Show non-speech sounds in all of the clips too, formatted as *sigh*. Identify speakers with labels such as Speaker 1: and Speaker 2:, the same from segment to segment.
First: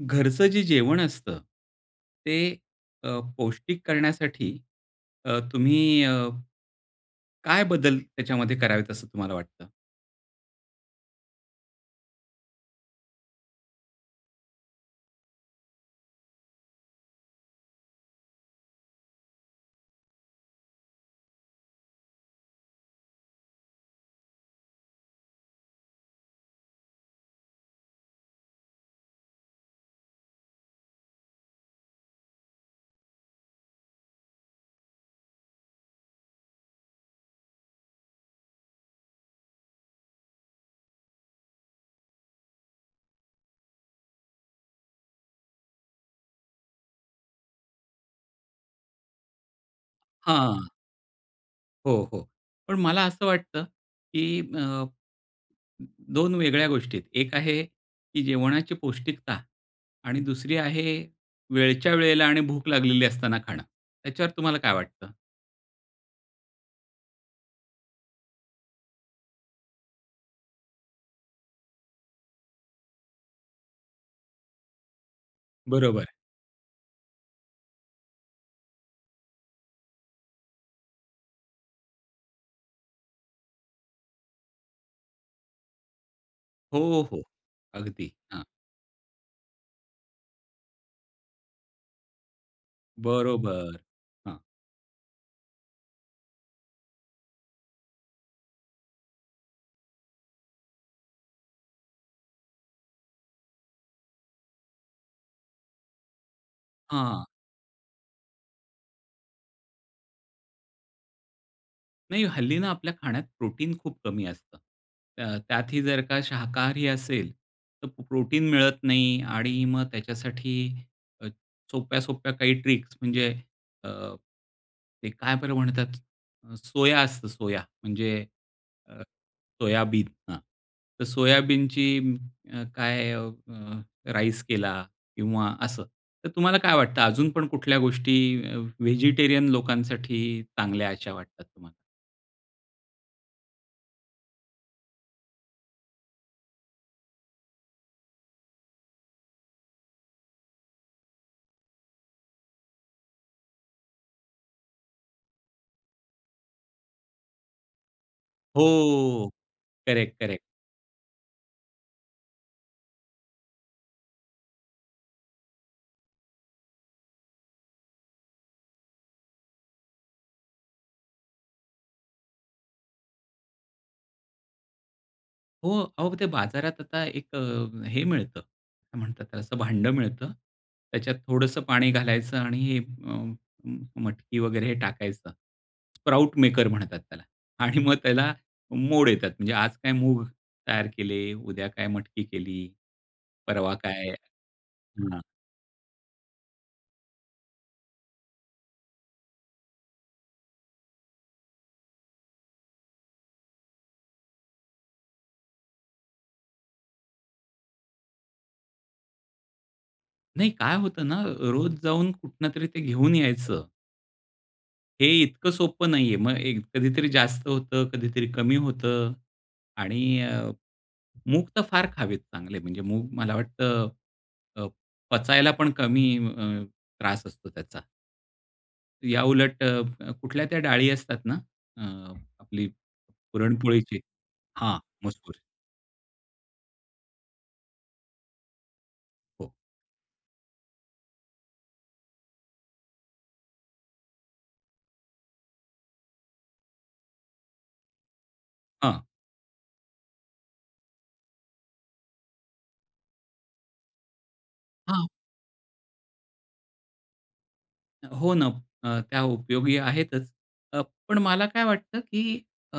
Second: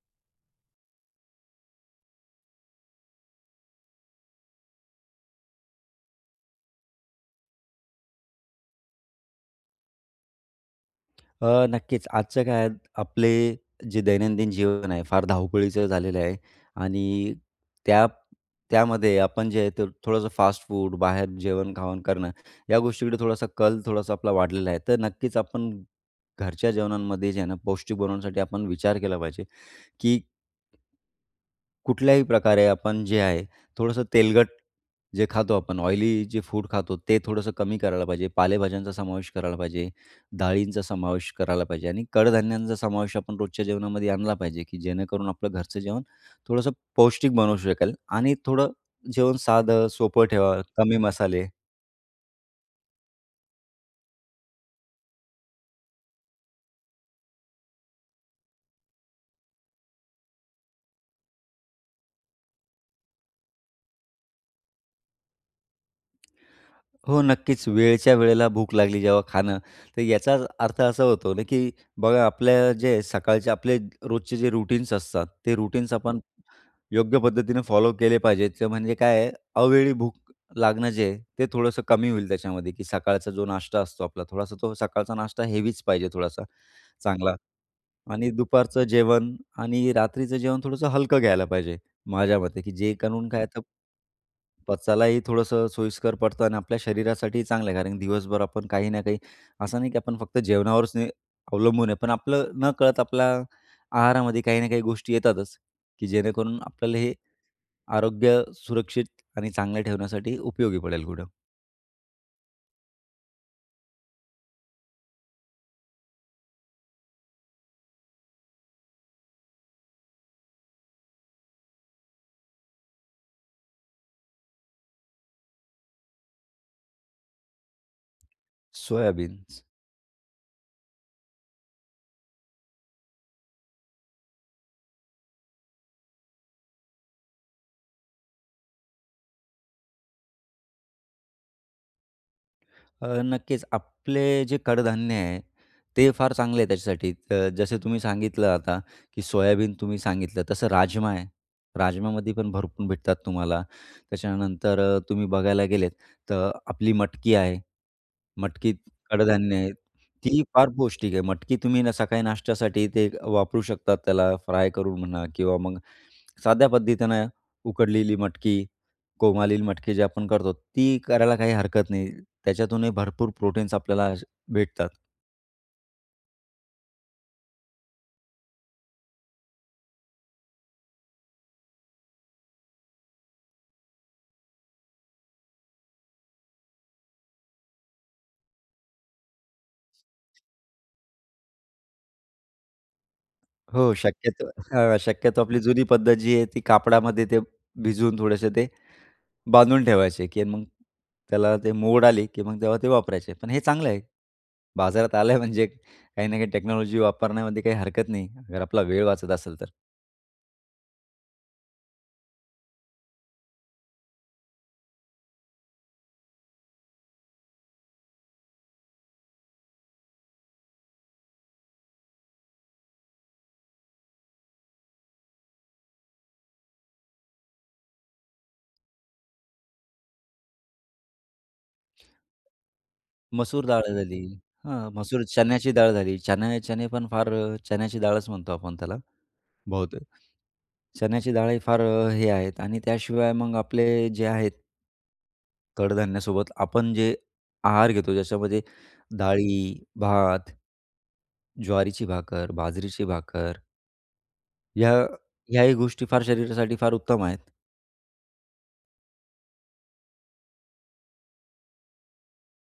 Speaker 1: घरचं जे जेवण असतं, ते अ, पौष्टिक करण्यासाठी अ, तुम्ही अ, काय बदल त्याच्यामध्ये करावेत असं तुम्हाला वाटतं?
Speaker 2: अ, नक्कीच, आजच्या काळात आपले, जे दैनंदिन जीवन आहे फार धावपळीचं झालेलं आहे. आणि त्या त्यामध्ये आपण जे आहे ते थोडंसं फास्ट-फूड, बाहेर जेवण-खावण करणं. या गोष्टीकडे थोडासा कल थोडासा आपला वाढलेला आहे, तर नक्कीच आपण, घरच्या जेवणांमध्ये जे आहे ना, पौष्टिक बनवण्यासाठी आपण विचार केला पाहिजे, की कुठल्याही प्रकारे आपण जे आहे, थोडंसं तेलकट जे खातो आपण ऑयली जे फूड खातोत ते थोडंसं कमी करायला पाहिजे. पालेभाज्यांचा समावेश करायला पाहिजे. डाळींचा समावेश करायला पाहिजे. आणि कडधान्यांचा समावेश आपण रोजच्या जेवणामध्ये आणला पाहिजे, की जेणेकरून आपलं घरचं जेवण थोडंसं पौष्टिक बनवू शकेल आणि थोडं जेवण साधं, सोपं ठेवा.
Speaker 1: हां.
Speaker 2: कमी मसाले.
Speaker 1: हो, हो. पण मला असं वाटतं, की अ, 2 वेगळ्या गोष्टी आहे एक आहे की जेवणाची पौष्टिकता आणि दुसरी आहे, वेळच्या वेळेला आणि भूक लागलेली असताना खाणं. त्याच्यावर तुम्हाला काय वाटतं?
Speaker 2: हो नक्कीच, वेळच्या वेळेला भूक लागली, जेव्हा खाणं, तर याचा अर्थ असा होतो ना, की बघा, आपल्या जे सकाळचे आपले रोजचे जे रूटीन्स असतात, ते रूटीन्स
Speaker 1: बरोबर आहे.
Speaker 2: आपण योग्य पद्धतीनं फॉलो केले पाहिजेत, म्हणजे काय आहे, अवेळी भूक लागणं जे आहे, ते थोडंसं कमी होईल. त्याच्यामध्ये, की सकाळचा जो नाश्ता असतो आपला, थोडासा तो सकाळचा नाश्ता हेवीच पाहिजे, थोडासा
Speaker 1: हो, हो.
Speaker 2: चांगला.
Speaker 1: अगदी
Speaker 2: आणि
Speaker 1: हां.
Speaker 2: दुपारचं जेवण आणि रात्रीचं जेवण थोडंसं हलकं घ्यायला पाहिजे, माझ्या मते, की जे करून काय, तर
Speaker 1: बरोबर, हां.
Speaker 2: पचायलाही थोडंसं सोयीस्कर पडतो आणि आपल्या शरीरासाठी चांगलं आहे. कारण की दिवसभर आपण काही ना काही असं, नाही की आपण फक्त जेवणावरच अवलंबून आहे, पण आपलं नकळत आपल्या आहारामध्ये काही ना काही गोष्टी येतातच, की जेणेकरून आपल्याला हे
Speaker 1: हां.
Speaker 2: आरोग्य सुरक्षित आणि चांगलं ठेवण्यासाठी उपयोगी पडेल, कुठं.
Speaker 1: नाही, हल्ली ना आपल्या खाण्यात प्रोटीन खूप कमी असतं. त त्यातही जर का शाकाहारी असेल, तर प्रोटीन मिळत नाही. आणि मग त्याच्यासाठी अ, सोप्या, सोप्या काही ट्रिक्स म्हणजे अ, ते काय बरं म्हणतात, सोया असतं, सोया म्हणजे अ,
Speaker 2: सोयाबीन्स.
Speaker 1: सोयाबीन हं. तर सोयाबीनची अ, काय अ, राईस केला किंवा असं, तर तुम्हाला काय वाटतं, अजून पण कुठल्या गोष्टी व्हेजिटेरियन लोकांसाठी चांगल्या अशा वाटतात तुम्हाला?
Speaker 2: अ, नक्कीच आपले जे कडधान्य आहे ते फार चांगले आहे त्याच्यासाठी अ, जसे तुम्ही सांगितलं आता, की सोयाबीन तुम्ही सांगितलं, तसं राजमा आहे, राजमामध्ये पण भरपूर भेटतात तुम्हाला. त्याच्यानंतर तुम्ही बघायला गेलेत तर आपली मटकी आहे. मटकीत
Speaker 1: हो.
Speaker 2: कडधान्य आहे.
Speaker 1: करेक्ट,
Speaker 2: ती
Speaker 1: करेक्ट.
Speaker 2: ही फार पौष्टिक आहे. मटकी तुम्ही आहे ना सकाळी नाश्त्यासाठी ते वापरू शकता. त्याला फ्राय करून म्हणा किंवा मग साध्या पद्धतीनं उकडलेली मटकी, कोंब आलेली मटकी जे आपण करतो. ती करायला काही हरकत नाही, त्याच्यातूनही भरपूर प्रोटीन्स आपल्याला भेटतात.
Speaker 1: हो, अहो ते बाजारात आता एक अ, हे मिळतं असं काय म्हणतात त्याला असं भांडं मिळतं, त्याच्यात थोडंसं पाणी घालायचं आणि अ, म म मटकी वगैरे टाकायचं. स्प्राउट मेकर म्हणतात त्याला आणि मग त्याला मोड येतात. म्हणजे आज काय मूग तयार केले, उद्या काय मटकी केली, परवा
Speaker 2: हो
Speaker 1: काय
Speaker 2: शक्यतो हं,
Speaker 1: हं.
Speaker 2: शक्यतो आपली जुनी पद्धत जी आहे ती कापडामध्ये ते भिजवून थोडेसे ते बांधून ठेवायचे आहे, की मग त्याला ते मोड आली, की मग तेव्हा ते वापरायचे. पण हे चांगलं आहे बाजारात आले आहे म्हणजे काही ना काही टेक्नॉलॉजी वापरण्यामध्ये काही हरकत नाही अगर आपला वेळ वाचत असेल तर.
Speaker 1: नाही, काय होतं ना, रोज जाऊन कुठूनतरी ते घेऊन यायचं. हे इतकं सोपं नाहीये. मग एक कधीतरी जास्त होतं, कधीतरी कमी होतं. आणि अ, मूग तर फार खावेत चांगले, म्हणजे मूग मला वाटतं अ, पचायला पण कमी अ, त्रास असतो त्याचा. याउलट अ, कुठल्या त्या डाळी असतात ना, अ, आपली
Speaker 2: मसूर डाळ
Speaker 1: पुरणपोळीची
Speaker 2: झाली. अ,
Speaker 1: हां,
Speaker 2: मसूर
Speaker 1: मसूर.
Speaker 2: चण्याची डाळ झाली, चणे चणे पण फार चण्याची डाळच, म्हणतो आपण त्याला
Speaker 1: हो.
Speaker 2: बहुतेक. चण्याची डाळही फार हे आहेत आणि त्याशिवाय मग आपले जे आहेत कडधान्यासोबत आपण जे आहार घेतो ज्याच्यामध्ये
Speaker 1: हां
Speaker 2: डाळी, भात, ज्वारीची भाकर, बाजरीची भाकर, ह्या
Speaker 1: हां.
Speaker 2: ह्याही गोष्टी फार शरीरासाठी फार उत्तम आहेत.
Speaker 1: हो ना, अ, त्या उपयोगी आहेतच. पण मला काय वाटतं की अ,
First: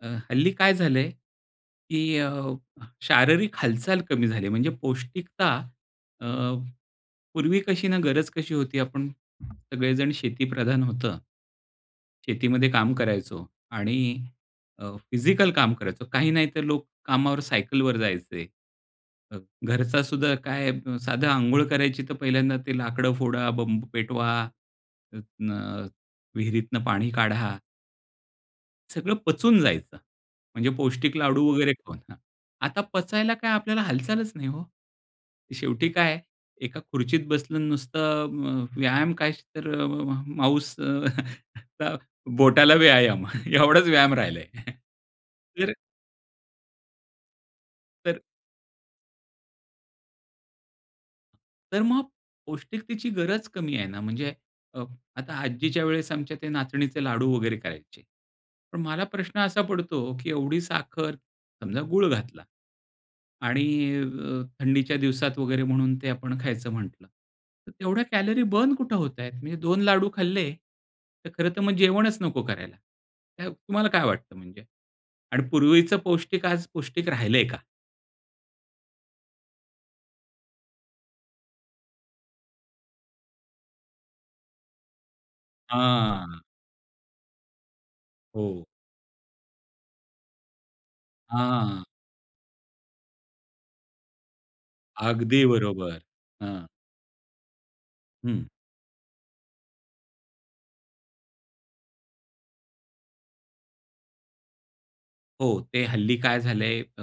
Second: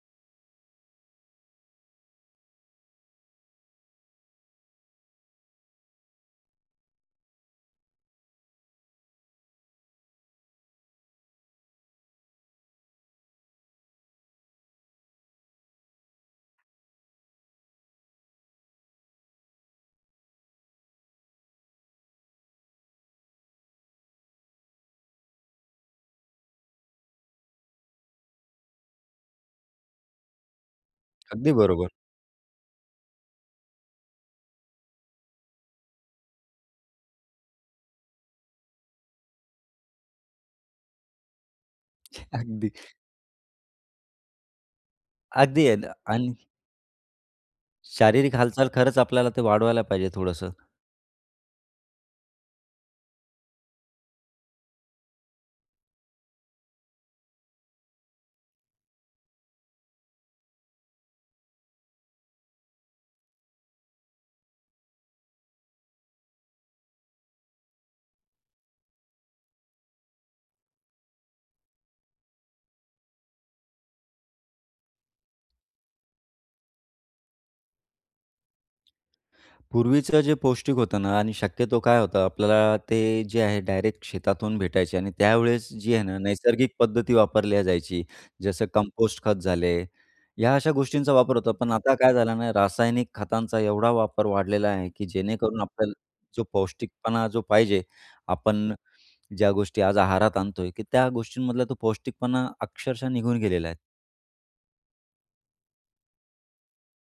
Speaker 1: अ, हल्ली काय झाले की अ, शारीरिक हालचाल कमी झाली, म्हणजे पौष्टिकता अ, पूर्वी कशी ना गरज कशी होती, आपण सगळेजण शेतीप्रधान होतं. शेतीमध्ये काम करायचो आणि अ, फिजिकल काम करायचो, काही नाही तर लोक कामावर सायकलवर जायचे. अ, घरचा सुद्धा काय साधं अंघोळ करायची, तर पहिल्यांदा ते लाकडं फोडा, बंब पेटवा, न विहिरीतन पाणी काढा. सगळं पचून जायचं. म्हणजे पौष्टिक लाडू
Speaker 2: अगदी
Speaker 1: वगैरे
Speaker 2: बरोबर.
Speaker 1: खाऊन हां. आता पचायला काय आपल्याला हालचालच नाही हो. शेवटी काय आहे, एका खुर्चीत बसलं नुसतं अ म् व्यायाम काय तर म म माउस अ, *chuckles*
Speaker 2: अगदी.
Speaker 1: बोटाला व्यायाम एवढाच व्यायाम राहिलाय. *chuckles*
Speaker 2: आदि
Speaker 1: तरं
Speaker 2: *unintelligible*
Speaker 1: तर
Speaker 2: शारीरिक हालचाल खरंच आपल्याला तर वाढवायला पाहिजे थोडंसं.
Speaker 1: तर मग पौष्टिकतेची गरज कमी आहे ना म्हणजे अ, आता आजीच्यावेळेस आमच्या ते नाचणीचे लाडू वगैरे करायचे. पण मला प्रश्न असा पडतो, की एवढी साखर समजा गूळ घातला. आणि अ, थंडीच्या दिवसात वगैरे म्हणून ते आपण खायचं म्हटलं तर तेवढ्या कॅलरी बर्न कुठे होतायेत? म्हणजे दोन लाडू खाल्ले तर खरं तर मग जेवणच नको करायला. तुम्हाला काय वाटतं म्हणजे आणि पूर्वीच पौष्टिक आज पौष्टिक राहिलंय का?
Speaker 2: पूर्वीचं जे पौष्टिक होतं ना आणि शक्यतो काय होतं, आपल्याला ते जे आहे डायरेक्ट शेतातून भेटायचे आणि त्यावेळेस जी आहे ना
Speaker 1: हां.
Speaker 2: नैसर्गिक पद्धती वापरल्या जायची
Speaker 1: हो.
Speaker 2: जसं कंपोस्ट खत झाले. ह्या अशा गोष्टींचा वापर होतो. पण
Speaker 1: हां.
Speaker 2: आता काय झालं ना रासायनिक खतांचा एवढा वापर वाढलेला आहे, की
Speaker 1: अगदी
Speaker 2: जेणेकरून आपल्याला
Speaker 1: बरोबर.
Speaker 2: जो
Speaker 1: हां.
Speaker 2: पौष्टिकपणा जो पाहिजे,
Speaker 1: हं.
Speaker 2: आपण ज्या गोष्टी आज आहारात आणतोय, की त्या गोष्टींमधला तो पौष्टिकपणा अक्षरशः निघून गेलेला आहे.
Speaker 1: हो, ते हल्ली काय झालंय, अ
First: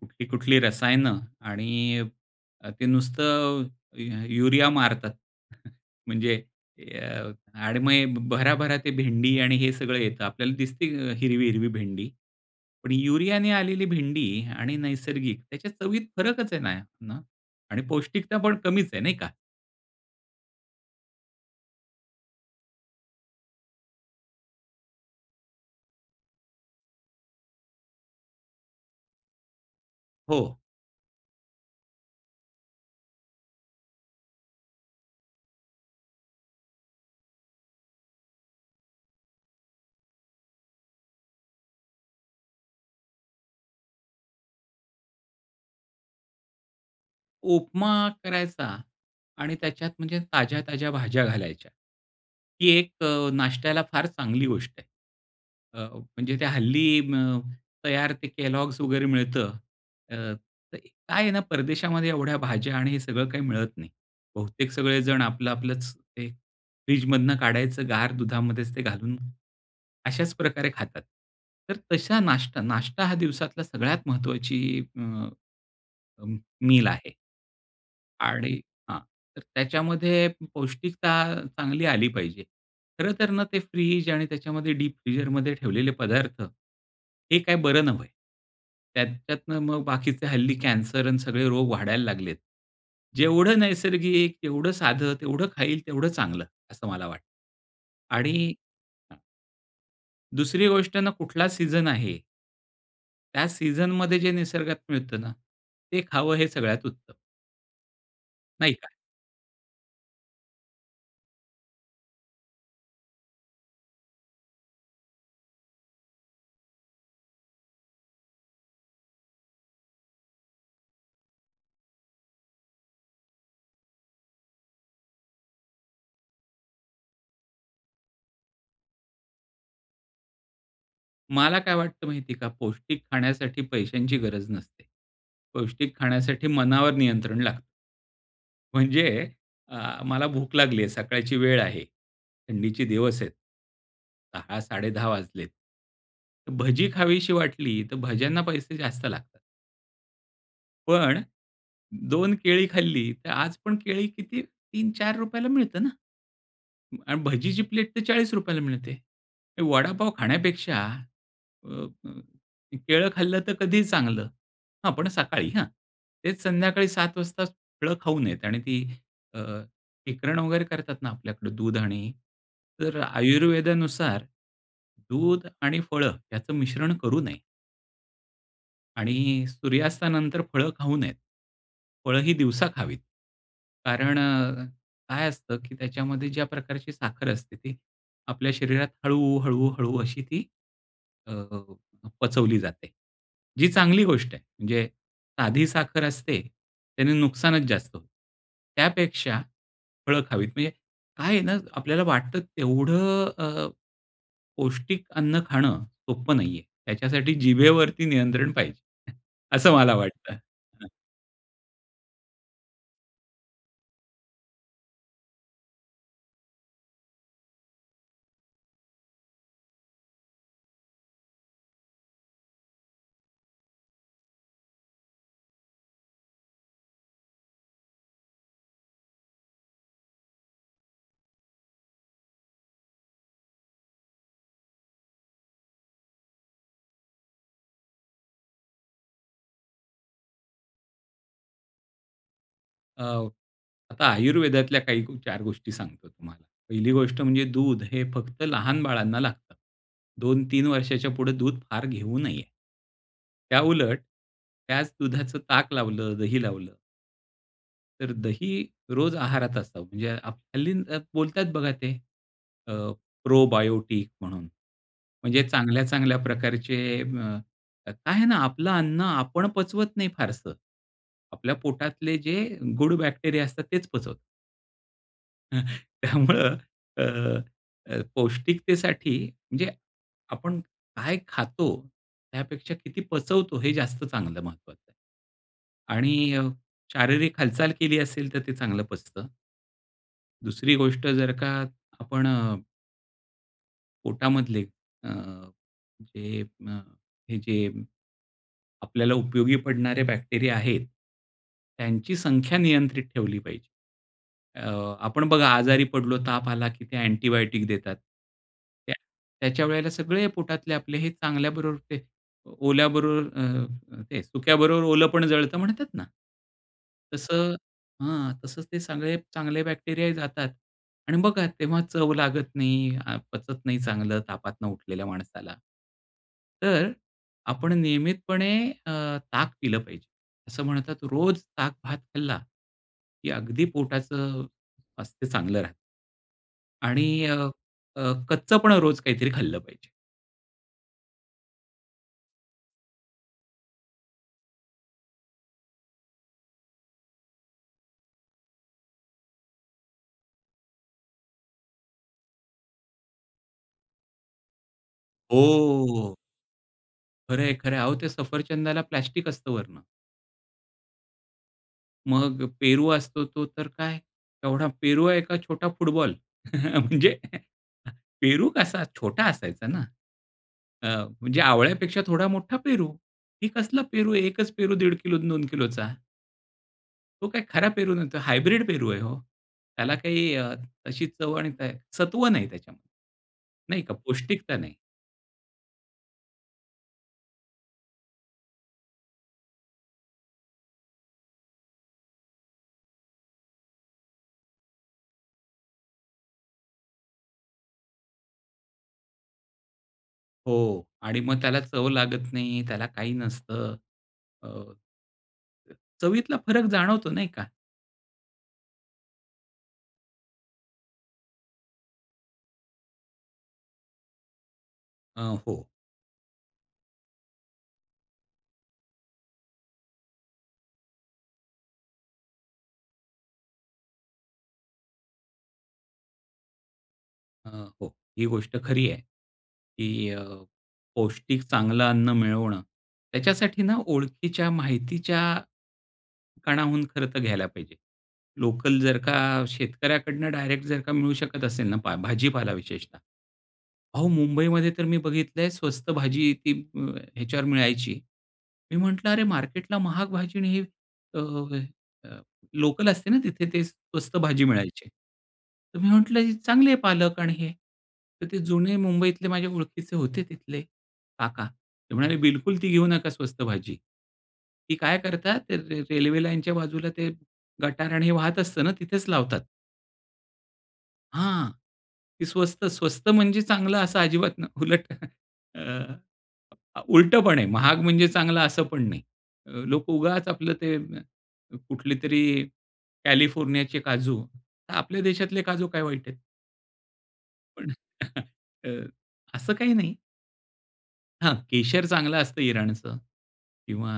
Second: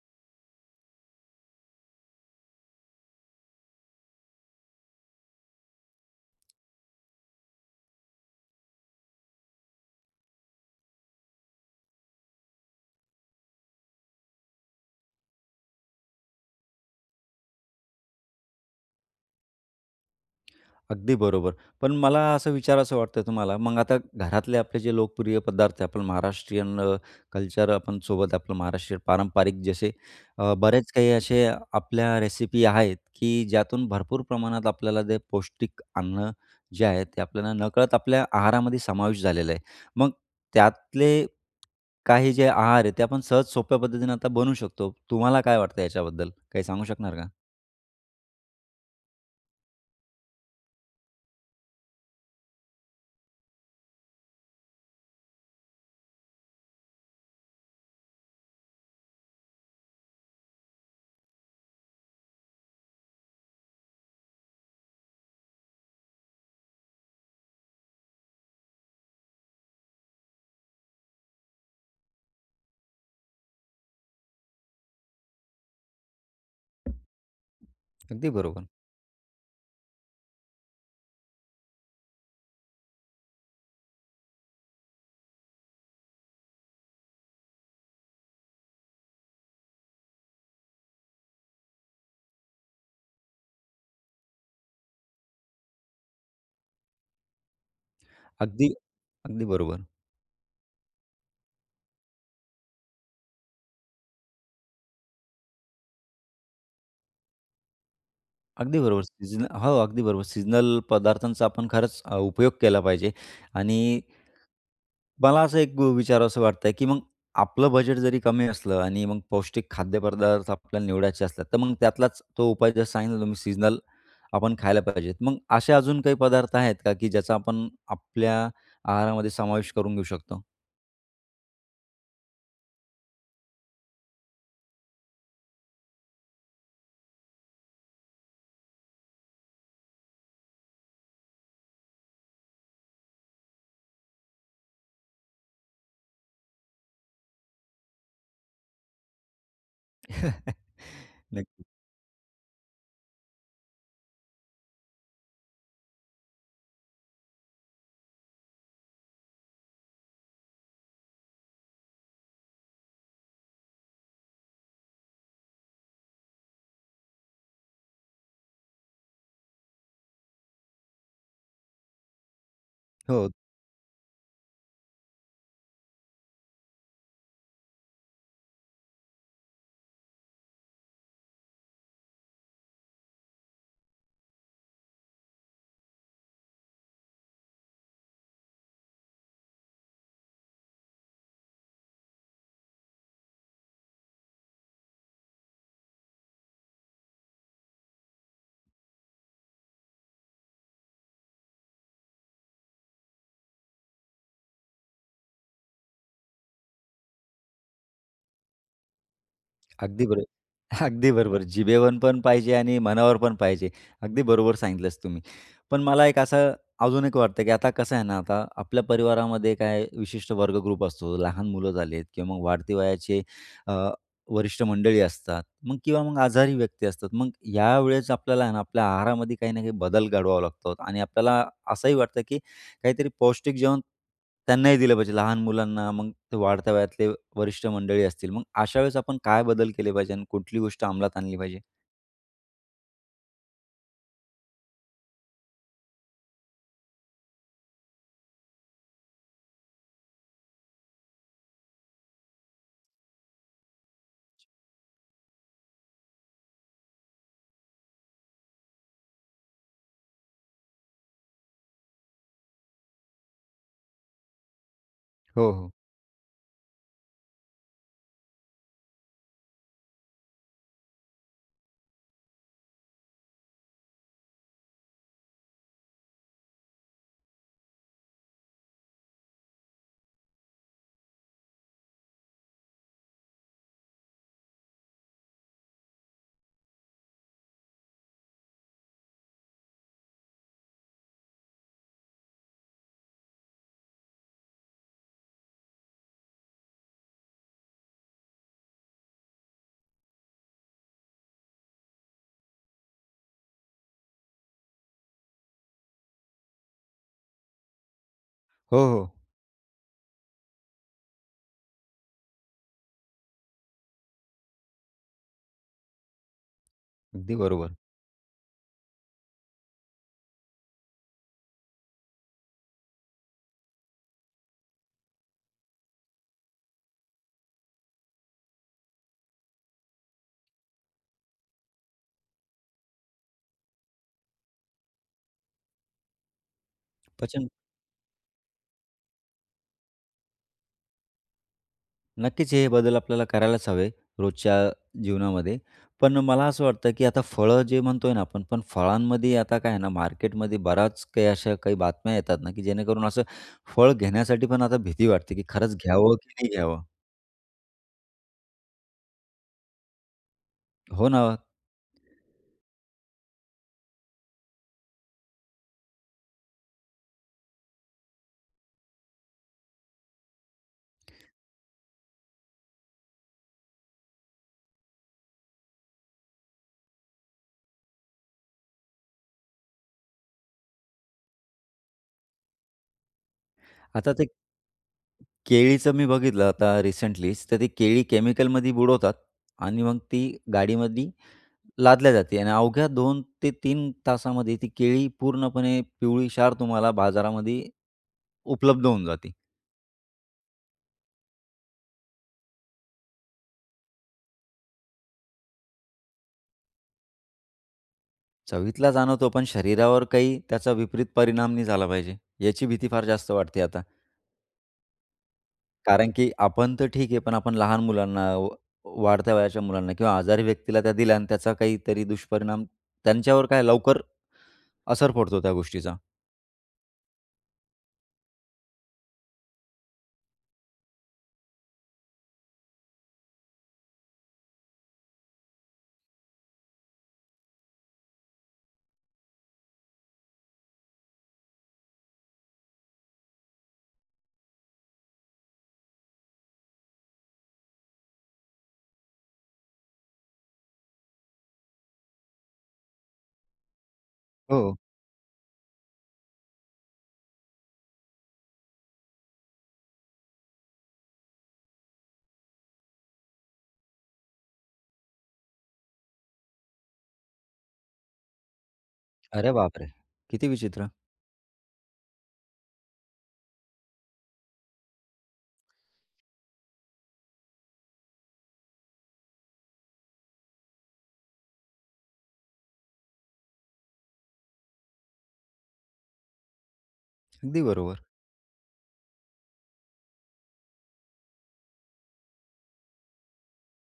Speaker 1: कुठली-कुठली रसायनं आणि ते नुसतं यु युरिया मारतात. *chuckles* म्हणजे अ, *unintelligible* भराभरा ते भेंडी आणि हे सगळं येतं, आपल्याला दिसते हिरवी, हिरवी भेंडी. पण युरियाने आलेली भेंडी आणि नैसर्गिक त्याच्या चवीत फरकच आहे ना आणि पौष्टिकता पण कमीच आहे नाही का?
Speaker 2: अगदी बरोबर. पण मला असं विचारावसं वाटतं तुम्हाला मग आता घरातले आपले जे लोकप्रिय पदार्थ आपण महाराष्ट्रीयन अ, कल्चर आपण सोबत आपलं महाराष्ट्रीयन पारंपरिक जसे अ,
Speaker 1: हो.
Speaker 2: बरेच काही असे आपल्या रेसिपी आहेत, की ज्यातून भरपूर प्रमाणात आपल्याला जे पौष्टिक अन्न जे आहेत ते आपल्याला नकळत आपल्या आहारामध्ये समावेश झालेलं आहे. मग त्यातले काही जे आहार आहे ते आपण सहज सोप्या पद्धतीनं आता बनवू शकतो, तुम्हाला काय वाटतं याच्याबद्दल, काही सांगू शकणार का?
Speaker 1: उपमा करायचा आणि त्याच्यात म्हणजे ताज्या-ताज्या भाज्या घालायच्या. ही एक अ, नाष्ट्याला फार चांगली गोष्ट आहे. अ, म्हणजे ते हल्ली अ, तयार ते Kellogg's वगैरे मिळतं तर काय आहे ना परदेशामध्ये एवढ्या भाज्या आणि हे सगळं काही मिळत नाही. बहुतेक सगळेजण आपलं आपलंच ते फ्रिजमधुन काढायचं गार दुधामध्येच ते घालून, अशाच प्रकारे खातात. तर तशा नाश्ता नाष्टा हा दिवसातला सगळ्यात महत्त्वाची अ, मील आहे.
Speaker 2: अगदी
Speaker 1: आणि
Speaker 2: बरोबर.
Speaker 1: हां, तर त्याच्यामध्ये पौष्टिकता चांगली आली पाहिजे. खरंतर ना, ते फ्रिझ आणि त्याच्यामध्ये डीप फीजरमध्ये ठेवलेले पदार्थ, हे काय बरं नव्हे. त्यात त्याच्यातंन मग बाकीचे हल्ली कॅन्सर आणि सगळे रोग वाढायला लागलेत. जेवढं नैसर्गिक, तेवढं साधं, तेवढं खाईल, तेवढं चांगलं, असं मला वाटतं. आणि
Speaker 2: अगदी
Speaker 1: *unintelligible*
Speaker 2: अगदी बरोबर.
Speaker 1: दुसरी गोष्ट ना कुठला सीज़न आहे? त्या सीझनमध्ये जे निसर्गात मिळतं ना. ते खावं हे सगळ्यात उत्तम. नाही
Speaker 2: अगदी
Speaker 1: का?
Speaker 2: बरोबर सीझनल हो, अगदी बरोबर. सीजनल पदार्थांचा आपण खरंच उपयोग केला पाहिजे. आणि, मला असं एक विचारावसं वाटतंय की मग, आपलं बजेट जरी कमी असलं आणि मग पौष्टिक खाद्यपदार्थ आपल्याला निवडायचे असले, तर मग त्यातलाच तो उपाय, जसं सांगितलं तुम्ही सीजनल, आपण खायला पाहिजे. मग असे अजून काही पदार्थ आहेत का? की ज्याचा आपण आपल्या आहारामध्ये समावेश करून घेऊ शकतो?
Speaker 1: मला काय वाटतं माहिती आहे का? पौष्टिक खाण्यासाठी पैशांची गरज नसते. पौष्टिक खाण्यासाठी मनावर नियंत्रण लागत. म्हणजे, अ, मला भूक लागली आहे सकाळची वेळ आहे. थंडीचे दिवस आहेत. 10:00-10:30 वाजलेत. भजी खावीशी वाटली तर भज्यांना पैसे जास्त लागतात.
Speaker 2: *chuckles*
Speaker 1: पण,
Speaker 2: नक्कीच.
Speaker 1: 2 केळी खाल्ली तर आजपण केळी किती ₹3-4 ला मिळतात ना? आणि भजीची प्लेट तर ₹40 ला मिळते. वडापाव खाण्यापेक्षा अ, अ, ते केळं खाल्लं तर कधीही चांगलं. हां, पण सकाळी हां. तेच संध्याकाळी 7:00 वाजता, फळं खाऊ नयेत आणि ती अ, शिकरण वगैरे करतात ना आपल्याकडं दूध आणि तर अ,
Speaker 2: हो.
Speaker 1: आयुर्वेदानुसार दूध आणि फळं याचं मिश्रण करू नये. आणि सूर्यास्तानंतर फळं खाऊ नयेत. फळं ही दिवसा खावीत. कारण अ, काय असतं, की त्याच्यामध्ये ज्या प्रकारची साखर असते. ती आपल्या शरीरात हळू, हळू, हळू अशी ती, अ, पचवली जाते. जी चांगली गोष्ट आहे. म्हणजे साधी साखर असते. त्याने नुकसानच जास्त. त्यापेक्षा फळं खावीत म्हणजे काय आहे ना, आपल्याला वाटतं तेवढं अ, पौष्टिक अन्न खाणं सोप्प नाहीये. त्याच्यासाठी जिभेवरती नियंत्रण पाहिजे, *chuckles* असं मला
Speaker 2: अगदी बरो
Speaker 1: वाटतं. हं.
Speaker 2: अगदी बरोबर. जिभेवर पण पाहिजे आणि मनावर पण पाहिजे. अगदी बरोबर सांगितलंस तुम्ही. पण मला एक असं अजून एक वाटतं, की आता कसं आहे ना, आता आपल्या परिवारामध्ये काही विशिष्ट वर्ग ग्रुप असतो. लहान मुलं झाली आहेत किंवा मग वाढती वयाचे अ, वरिष्ठ मंडळी असतात मग किंवा मग आजारी व्यक्ती असतात. मग या वेळेस आपल्याला आहे ना, आपल्या आहारामध्ये काही ना काही बदल घडवावा लागतो आणि आपल्याला असंही वाटतं, की काहीतरी पौष्टिक जेवण त्यांनाही दिलं पाहिजे. लहान मुलांना मग ते वाढत्या वयातले वरिष्ठ मंडळी असतील. मग अशा वेळेस आपण काय बदल केले पाहिजे आणि कुठली गोष्ट अंमलात आणली पाहिजे?
Speaker 1: अ, आता आयुर्वेदातल्या काही चार गोष्टी सांगतो तुम्हाला. पहिली गोष्ट म्हणजे दूध हे फक्त लहान बाळांना लागतं. 2-3 वर्षाच्या पुढे दूध फार घेऊ नये. त्याउलट, त्याच दुधाचं ताक लावलं, दही लावलं तर दही, रोज आहारात असावं. म्हणजे हल्ली बोलतायेत बघा ते, अ, प्रोबायोटिक म्हणून. म्हणजे
Speaker 2: हो, हो.
Speaker 1: चांगल्या-चांगल्या प्रकारचे अ, काय आहे ना, आपलं अन्न आपण पचवत नाही फारसं. आपल्या पोटातले जे गुड बॅक्टेरिया असतात तेच पचवतात. अ, त्यामुळं अ, अ, पौष्टिकतेसाठी, म्हणजे आपण काय खातो, त्यापेक्षा किती पचवतो, हे जास्त चांगलं महत्त्वाचं. आणि अ, शारीरिक हालचाल केली असेल, तर ते चांगलं पचतं. दुसरी गोष्ट जर का आपण अ पोटामधले अ, जे अ, हे जे, आपल्याला उपयोगी पडणारे बॅक्टेरिया आहेत, त्यांची संख्या नियंत्रित ठेवली पाहिजे. अ, आपण बघा आजारी पडलो, ताप आला, की ते अँटिबायोटिक देतात.
Speaker 2: हो,
Speaker 1: त्या
Speaker 2: हो.
Speaker 1: त्याच्या वेळेला सगळे पोटातले आपले हे चांगल्याबरोबर ते ओल्याबरोबर अ, काय, सुक्याबरोबर ओलं पण जळतं म्हणतात ना?
Speaker 2: अगदी
Speaker 1: तसं,
Speaker 2: बरोबर.
Speaker 1: हां. तसंच ते सगळे चांगले बॅक्टेरियाही जातात, आणि बघा तेव्हा चव लागत नाही, पचत नाही चांगलं तापातनं उठलेल्या माणसाला. तर, आपण नियमितपणे अ, ताक पिलं पाहिजे. असं म्हणतात रोज ताक भात खाल्ला, की अगदी पोटाचं स्वास्थ चांगलं राहतं. आणि अ,
Speaker 2: पचन
Speaker 1: अ, कच्च पण रोज काहीतरी खाल्लं पाहिजे.
Speaker 2: नक्कीच. हे बदल आपल्याला करायलाच हवे रोजच्या जीवनामध्ये. पण मला असं वाटतं, की आता फळं जे म्हणतोय ना, आपण पण फळांमध्ये आता काय आहे ना, मार्केटमध्ये बऱ्याच काही अशा काही बातम्या येतात ना, की जेणेकरून असं फळ घेण्यासाठी पण आता भीती वाटते, की खरंच
Speaker 1: हो.
Speaker 2: घ्यावं की नाही घ्यावं?
Speaker 1: खरं आहे, खरं आहे. अहो ते सफरचंदाला प्लास्टिक असतं वरनं.
Speaker 2: हो ना, ओ.
Speaker 1: मग अ, पेरू असतो तो तर काय येवढा पेरू आहे का छोटा फुटबॉल? *chuckles* म्हणजे *chuckles* पेरू कसा छोटा असायचा ना, अ, म्हणजे आवळ्यापेक्षा थोडा मोठा पेरू, हे कसला पेरू, एकच पेरू 1.5 किलो न, 2 किलोचा. तो काही खरा पेरू नव्हता. हायब्रिड पेरू आहे हो. त्याला काही अशी चव आणि का सत्व नाही त्याच्यामध्ये. नाही का
Speaker 2: आता ते
Speaker 1: पौष्टिकता नाही.
Speaker 2: केळीचं मी बघितलं आता रिसेंटलीचं. तर ते केळी केमिकलमध्ये बुडवतात आणि मग ती गाडीमधी लादल्या जाते आणि अवघ्या 2-3 तासामध्ये ती केळी पूर्णपणे पिवळी क्षार तुम्हाला बाजारामध्ये उपलब्ध होऊन जाती.
Speaker 1: हो. आणि मग त्याला चव लागत नाही, त्याला काही नसतं. अ चवीतला फरक जाणवतो नाही का?
Speaker 2: चवीतला जाणवतो, पण शरीरावर काही त्याचा विपरीत परिणाम नाही झाला पाहिजे. याची भीती फार जास्त वाटते आता.
Speaker 1: अ, हो.
Speaker 2: कारण, की आपण तर ठीक आहे, पण आपण लहान मुलांना, वा वाढत्या वयाच्या मुलांना किंवा आजारी व्यक्तीला त्या दिल्या आणि त्याचा काहीतरी दुष्परिणाम, त्यांच्यावर काय लवकर असर पडतो त्या गोष्टीचा.
Speaker 1: अ, हो. ही गोष्ट खरी आहे की अ, पौष्टिक चांगलं अन्न मिळवणं, त्याच्यासाठी ना ओळखीच्या माहितीच्या कणाहून खर्च घ्यायला पाहिजे. लोकल जर का शेतकऱ्याकडून डायरेक्ट जर का मिळू शकत असेल ना पहा भाजीपाला विशेषतः अहो मुंबईमध्ये तर मी बघितलंय स्वस्त भाजी आहे ती ह्याच्यावर मिळायची. मी म्हटलं अरे मार्केटला महाग भाजी आणि हे अ, अ, लोकल असते ना तिथे ते स्वस्त भाजी
Speaker 2: हो.
Speaker 1: मिळायची. तर मी म्हटलं ही चांगली आहे पालक आणि हे. तर ते जुने मुंबईतले माझे ओळखीचे होते तिथले काका. ते म्हणाले बिलकुल ती घेऊ नका स्वस्त भाजी. ती काय करतात ते रे रेल्वे लाईनच्या बाजूला ते गटार आणि हे वाहत असतं ना तिथेच लावतात.
Speaker 2: अरे बापरे! किती विचित्र.
Speaker 1: हां, ती स्वस्त, स्वस्त म्हणजे चांगलं असं अजिबात नाही उलट *chuckles* अ, उलटं पण आहे. महाग म्हणजे चांगलं असं पण नाही. अ, लोकं उगाच आपलं ते कुठलेतरी कॅलिफोर्नियाचे काजू. तर आपल्या देशातले काजू काय वाईट आहेत?
Speaker 2: अगदी
Speaker 1: पण
Speaker 2: बरोबर.
Speaker 1: *chuckles* अ, असं काही नाही. हां. केशर चांगलं असतं इराणचं किंवा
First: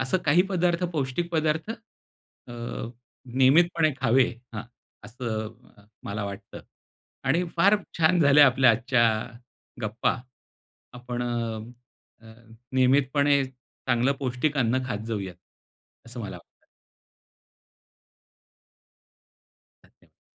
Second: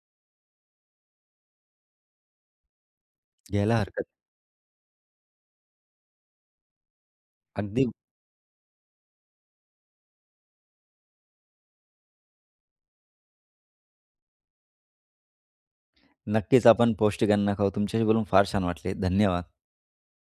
Speaker 1: असं काही पदार्थ पौष्टिक पदार्थ अ,
Speaker 2: घ्यायला
Speaker 1: नियमितपणे
Speaker 2: हरकत
Speaker 1: खावे हां. असं मला वाटतं. आणि फार
Speaker 2: अगदी.
Speaker 1: छान झाल्या आपल्या आजच्या गप्पा. आपण अ, नियमितपणे चांगलं पौष्टिक अन्न खात जाऊयात असं मला वाटतं.
Speaker 2: नक्कीच आपण पौष्टिक अन्न खाऊ. तुमच्याशी बोलून फार छान वाटले. धन्यवाद.
Speaker 1: धन्यवाद. थँक